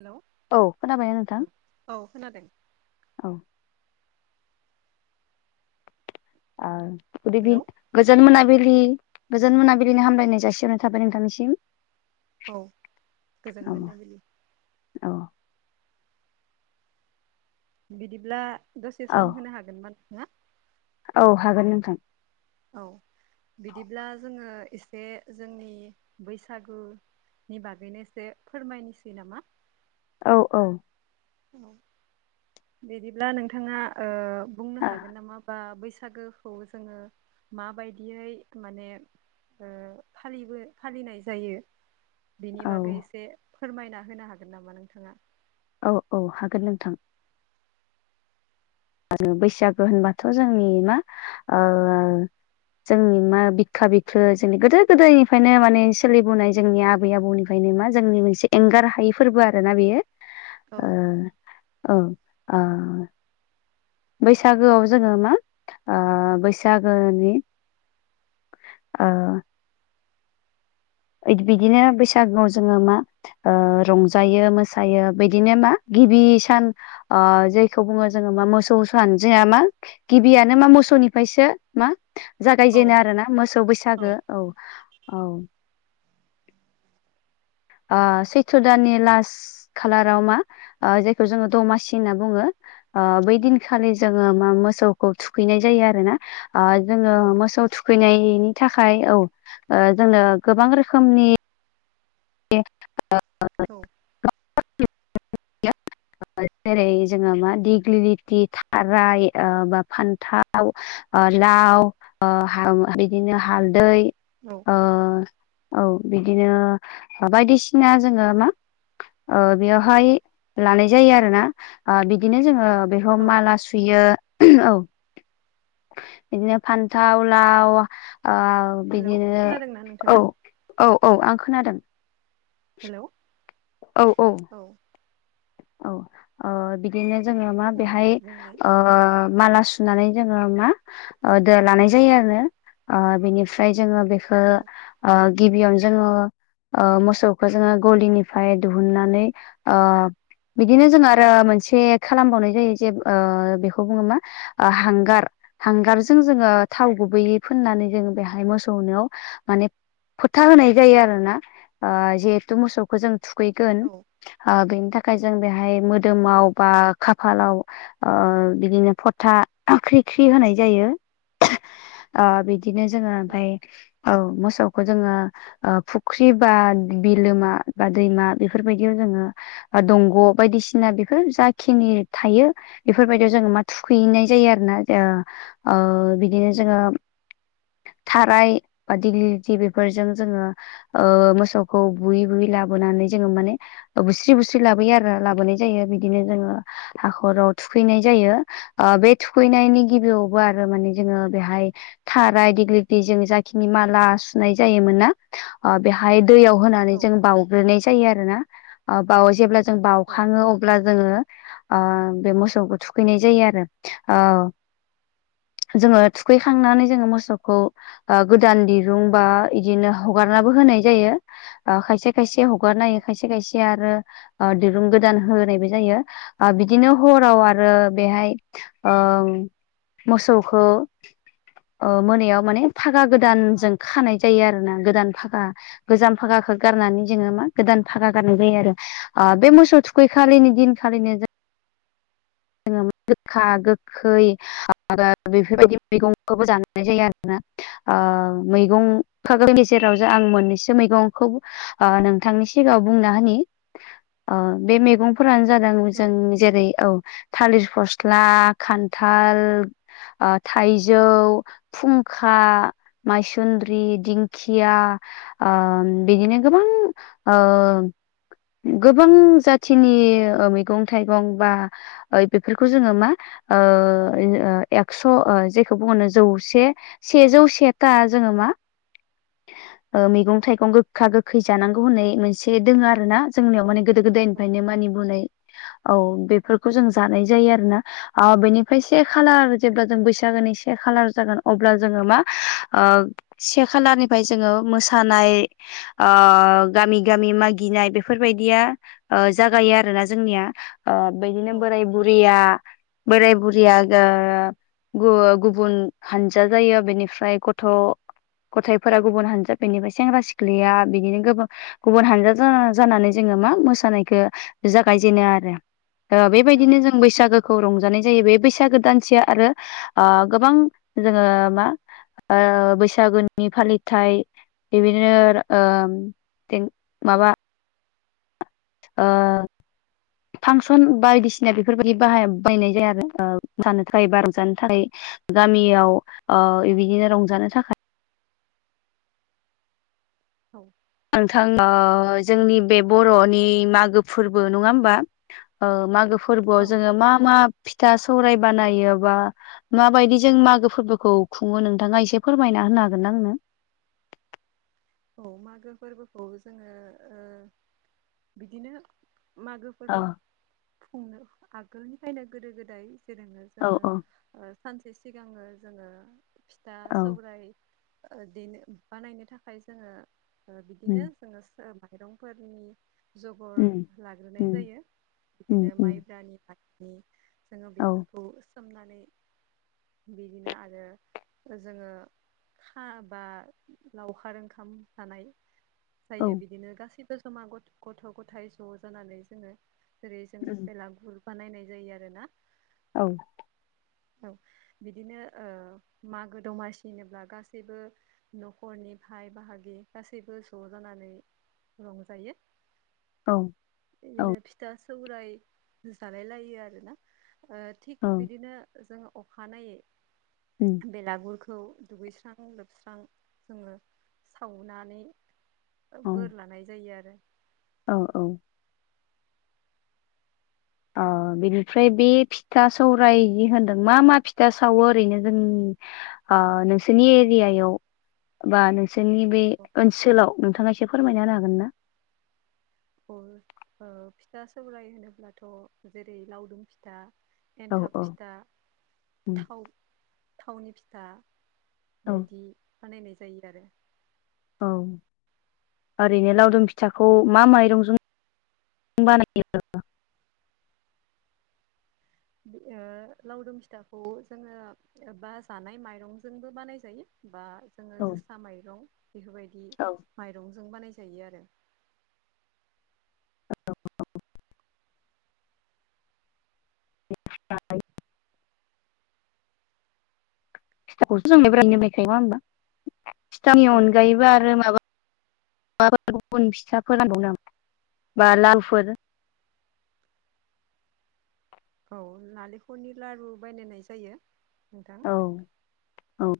Hello औ खोनाबाय नोंथां औ खोनादों औ ओ गुद इभि हेलौ गोजोन मोनाबिलि गोजान मोनाबिलि बिलिनि हामलायनाय जासिहरनाय थाबाय नोंथांनिसिम औ गोजोन औ मोनाबिलि औ बिदिब्ला दसे औ सम होनो हागोनमोन ना औ हागोन नोंथां औ बिदिब्ला जोङो एसे जोंनि बैसागु नि बागैनोसे फोरमायनोसै नामा औ औ औ बिदिब्ला नोंथाङा ओ बुंनो आ हागोन नामा बा बैसागोखौ जोङो माबायदियै माने ओ फालिबो फालिनाय जायो बिनि औ बागै एसे फोरमायना होनो हागोन नामा नोंथाङा औ औ हागोन नोंथां आरो बैसागो होनबाथ' जोंनि मा ओ जोंनि मा बिखा बिख्लो जोंनि गोदो गोदायनिफ्रायनो माने सोलिबोनाय जोंनि आबै आबौ निफ खायनो मा जोंनि मोनसे एंगार हायै फोरबो आरो ना बेयो औ ओ औ ओ बैसागोआव जोङो मा ओ बैसागोनि ओ इदि बिदिनो बैसागुआव जोङो मा ओ रंजायो मोसायो बिदिनो मा गिबि सान ओ जायखौ बुङो जोङो मा मोसौ सान जोया मा गिबियानो मा मोसौनिफायसो मा औ जागायजेनो आरोना मोसौ बैसागो औ औ ओ सैथ्र' दाननि लास खालाराव मा ओ जायखौ जोङो दमासि होनना बुङो ओ बै दिनखालि जोङो मा मोसौखौ थुखैनाय जायो आरोना ओ जोङो मोसौ थुखैनायनि थाखाय औ ओ जोंनो गोबां रोखोमनि [inaudible] औ जेरै जोङो मा दिग्लिलिथि थाराय ओ बा फान्थाव ओ लाव ओ हा बिदिनो हालदै औ ओ औ बिदिनो बायदिसिना जोङो मा ओ बेयावहाय लानाय जायो आरो ना ओ बिदिनो जोङो बेखौ औ माला सुयो औ बिदिनो फान्थाव लाव ओ हेलौ बिदिनो खोनादोंना औ नोंथाङा औ औ आं खोनादों हेलौ औ औ औ औ ओ बिदिनो जोङो मा औ दे बेहाय बुंलाय ओ माला सुनानै जोङो मा ओ दो लानाय जायो आरो ओ बेनिफ्राय जोङो बेफ ओ औ ओ गिबियावनो जोङो ओ मोसौखौ जोङो गलिनिफाय दोहुननानै ओ बिदिनो जों आरो मोनसे खालामबावनाय जायो जे ओ बेखौ बुङो मा ओ हांगार हांगारजों जोङो थाव गुबैयै फुननानै जोङो बेहाय मोसौनिआव माने फोथा होनाय जायो आरोना जिहेथु मोसौ खौ जों थुखैगोन औ ओ बेनि थाखाय जों बेहाय मोदोमाव उम बा खाफालाव बिदिनो फथा ख्रि ख्रि होनाय जायो। ओ बिदिनो जोंङो औ ओमफफ्राय औ मोसौखौ जोंङो ओ फुख्रि बा बिलोमा बा दैमा बेफोरबायदियाव जोंङो बा दंग' बायदिसिना बेफोर जाखिनि थायो बेफोरबायदियाव जोंङो मा थुखैहैनाय जायो आरोना ओ बिदिनो जोंङो थाराय बा दिग्लिलिथि बेफोरजों जोंङो ओ मोसौखौ बुयै बुयै लाबोनानै जोंङो माने बुस्रि बुस्रि सस्रि लाबोयो आरो लाबोनाय जायो बिदिनो जोंङो हाखराव थुखैनाय जायो। ओ बे थुखैनायनि गिबियावबो आरो माने जोंङो बेहाय थाराय दिग्लिलिथि जों जाखिनि माला सुनाय जायोमोन ना बेहाय दैयाव होनानै औ जों बाउग्रोनाय जायो आरो ना बाव जेब्ला जों औ बावउखाङो अब्ला जोंङो बे मोसौखौ थुखैनाय जायो आरो ओ जोंङो थुखैखांनानै जोंङो मोसौखौ गोदान दिरुं बा बिदिनो हगारनाबो होनाय जायो। खायसे खायसे औ हगारनायो खायसे खायसे आरो दिरुं गोदान होनायबो जायो बिदिनो हराव आरो बेहाय ओ मोसौखौ ओ मोनायाव माने फागा गोदानजों खानाय जायो आरो ना गोदान फागा गोजाम भागाखौ गारनानै जोङो मा गोदान भागा गानहोनाय जायो आरो बे मोसौ थुखै खालिनि दिनखालिनो जोङो गोखा गोखै खै बेफोरबायदि मैगंखौबो जानायनाय जायो आरोना ओ मैगं खागनि गेजेराव ज आं मोननैसो मैगंखौ नोंथांनि सिगाङाव बुंना होनि बे मैगं फोरानो जादों जों जेरै औ थालिरि फस्ला खान्थाल ओ थाइजौ फुंखा माइसुन्द्रि दिंखिया बिदिनो गोबां ओ गोबां जाथिनि मैगं ओ थाइगं बा बेफोरखौ जोङो मा एक्स' जेखौ बुङोनो जौसे सेजौ सेथा जोंङो मा मैगं थाइगं गोखा गोखै जानांगौ होननाय मोनसे दोङो आरो ना जोंनियाव माने गोदो औ गोदायनिफ्रायनो मानिबोनाय औ बेफोरखौ जों जानाय जायो आरोना ओ बेनिफ्राय से खालार जेब्ला जों बैसागोनि से खालार जागोन अब्ला जोंङो मा से खालारनिफ्राय जोंङो मोसानाय ओ गामि गामि मागिनाय बेफोरबायदिया ओ जागायो आरोना जोंनिया ओ बिदिनो बोराय बुरैया बोराय बुरैआ ओ गुबुन हानजा जायो बेनिफ्राय गथ' गथाइफोरा गुबुन हानजा। निफ्राय सेंग्रा सिख्लाया बिदिनो गोबां गुबुन हानजा जानानै जोंङो मा मोसानायखौ जागायजेनो आरो बेबायदिनो जों बैसागोखौ रंजानाय जायो बे बैसागो दानसेया आरो ओ गोबां जोंङो मा बैसागुनि फालिथाय बेबायदिनो ओ माबा फांसन ब बायदिसिना बेफोरबायदि बाह बायनाय जाया आरो ओ जानो थाखाय बा रंजानो थाखाय गामियाव ओ औ बिदिनो रंजानो थाखाय औ नोंथां जोंनि बे बर'नि मागो फोरबो नङा होमबा मागो फोरबोआव औ जोंङो मा मा फिथा सौराय बानायो बा माबायदि जों मागो फोरबोखौ खुङो नोंथाङा एसे फोरमायना होनो हागोन ना आंनो। औ मागो फोरबोखौ जोङो ओ बिदिनो मागो अ फोरबो खुंनो आगोलनिफ्रायनो गोदो गोदाय जेरोनो औ जोङो औ सानसे सिगाङो जोङो फिथा औ सौरायाइ देनो बानायनो थाखाय जोङो बिदिनो उम जोङो माइरंफोरनि उम जगर लाग्रोनाय उम जायो उम बिदिनो उम माइब्रानि मानि जोङो औ बेफोरखौ सोमनानै बिदिनो आरो जोङो हा बा लाव खार ओंखाम जानाय औ जायो बिदिनो गासैबो जमा ग गथ' गथायाइ ज' जानानै जोङो जेरै जों उम बेलागुर बानायनाय जायो आरो ना। औ औ बिदिनो ओ मागो दमासि होनोब्ला गासैबो न'खरनि बाइ बाहागि गासैबो ज' जानानै रंजायो। औ औ इदिनो फिथा सौराय जालाय लायो आरोना ओ थिग औ बिदिनो जों अखानायै उम बेलागुरखौ दुगैस्रां लोबस्रां जोङो सावनानै औ बोर लानाय जायो आरो औ औ अ बिनिफ्राय बे फिथा सौराय जि होनदों मा मा फिथा सावो ओरैनो जों आ नोंसोरनि एरियायाव बा नोंसोरनि बे ओनसोलाव नोंथाङा एसे फोरमायना होनो हागोन ना। अ ओ फिथा सौराय होनोब्लाथ' जेरै लावदुम फिथा औ एन्थाब औ फिथा उम थाव थावनि फिथा औ बिदि बानायनाय जायो आरो औ ओरैनो लावदुम फिथाखौ मा माइरंजों बानायो ओ लावदुम फिथाखौ जोङो बा जानाय माइरंजोंबो बानाय जायो बा जोङो औ जोसा माइरं बेफोरबायदि औ माइरंजों बानायजायो आरो [inaudible] [inaudible] फिथाखौसो जों [unintelligible] नंआ होनबा फिथानि औ अनगायैबो आरो माबा [unintelligible] बा लारुफोर औ नालेंखलनि लारु बायनाय जायो नोंथां औ औ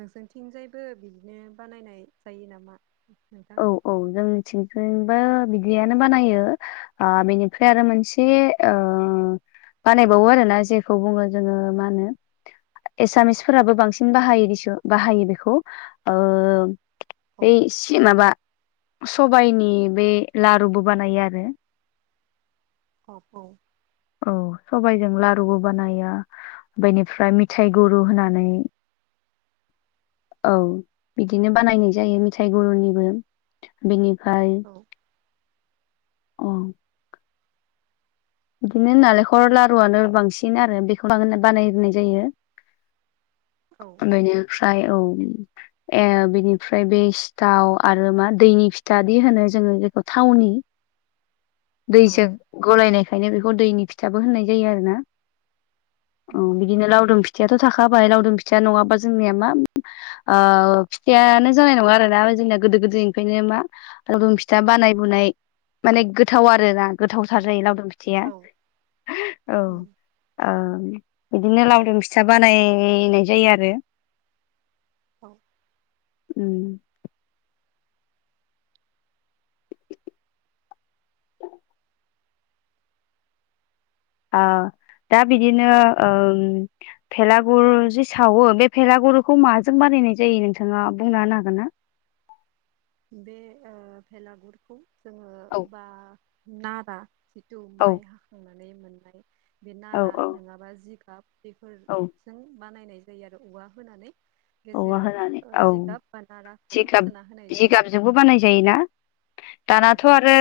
नोंसोरथिंजायबो बिदिनो बानायनाय जायो नामा नोंथां औ औ जों थिंथिंबो बिदियानो बानायो बेनिफ्राय आरो मोनसे से बानायबावो आरोना जेखौ बुङो जोङो मा होनो एसामिसफोराबो बांसिन बाहायो दिसु बाहायो बेखौ ओ औ बै सि माबा सबाइनि बे लारुबो बानायो आरो [unintelligible] औ सबाइजों लारुबो बानायो बेनिफ्राय मिथाइ गुरु होनानै औ बिदिनो बानायनाय जायो मिथाइ गुरुनिबो बेनिफ्राय औ अ बिदिनो नालेंखर लारुआनो बांसिन आरो बेखौ बानायनाय जायो। औ बेनिफ्राय औ ए बिनिफ्राय बे सिथाव आरो मा दैनि फिथाादि होनो जोङो बेेखौ थावनि औ दैजों गलायनाय ओंखायनो बेखौ दैनि फिथाबो होननाय जायो आरो ना औ उम बिदिनो लावदुम फि थायाथ' थाखाबाय लावदुम फिथिया नङाबा जोंनिया मा ओ फिथायानो जानाय नङा आरोना जोंनिया गोदो गोदायनिफ्रायनो मा लावदुम फिथा बानाय बुनाय माने गोथाव आरो ना। गोथाव थार औ जायो लावदुम फिथिया औ औ उम ओम बिदिनो लावदुम फिथा बानायनाय जायो आरो औ। उम ओ दा बिदिनो ओम भेलागुर जि सावो बे भेलागुरखौ माजों बानायनाय जायो नोंथाङा बुंना होनो हागोन ना? बे ओ भेलागुरखौ जोङो औ बा नारा जिथु औ माइ हाखांनानै मोननाय बे औ नारा औ नङाबा जिगाब बेफोर औ जों बानायनाय जायो आरो औवा होनानै औवा गेजेराव होनानै ओ औ जिगाब बा नाराखौ जिगाब सोना होनाय जायो आरो जिगाबजोंबो बानाय जायोना औ दानाथ' आरो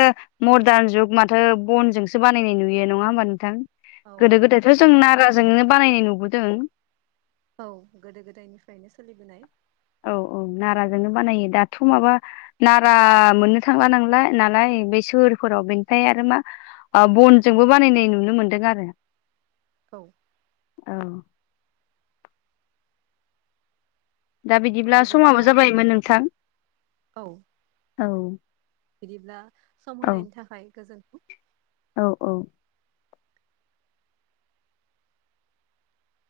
मर्डान जुग माथो बनजोंसो बानायनाय नुयो नङा होमबा नोंथां। औ गोदो गोदायथ' औ जों नाराजोंनो बानायनाय नुबोदों औ गोदो गोदायनिफ्रायनो सोलिबोनाय औ औ नाराजोंनो बानायो दाथ' माबा नारा मोननो थांला नांलाय नालाय बे सोहोरफोराव बेनिफ्राय आरो मा बनजोंबो बानायनाय नुनो मोन्दों आरो। औ। औ। दा बिदिब्ला समाबो जाबायमोन नोंथां औ औ बिदिब्ला सम औ होनायनि थाखाय गोजोनथों औ औ।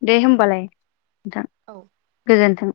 दे होबालाय नोंथां। औ। गोजोन्थों।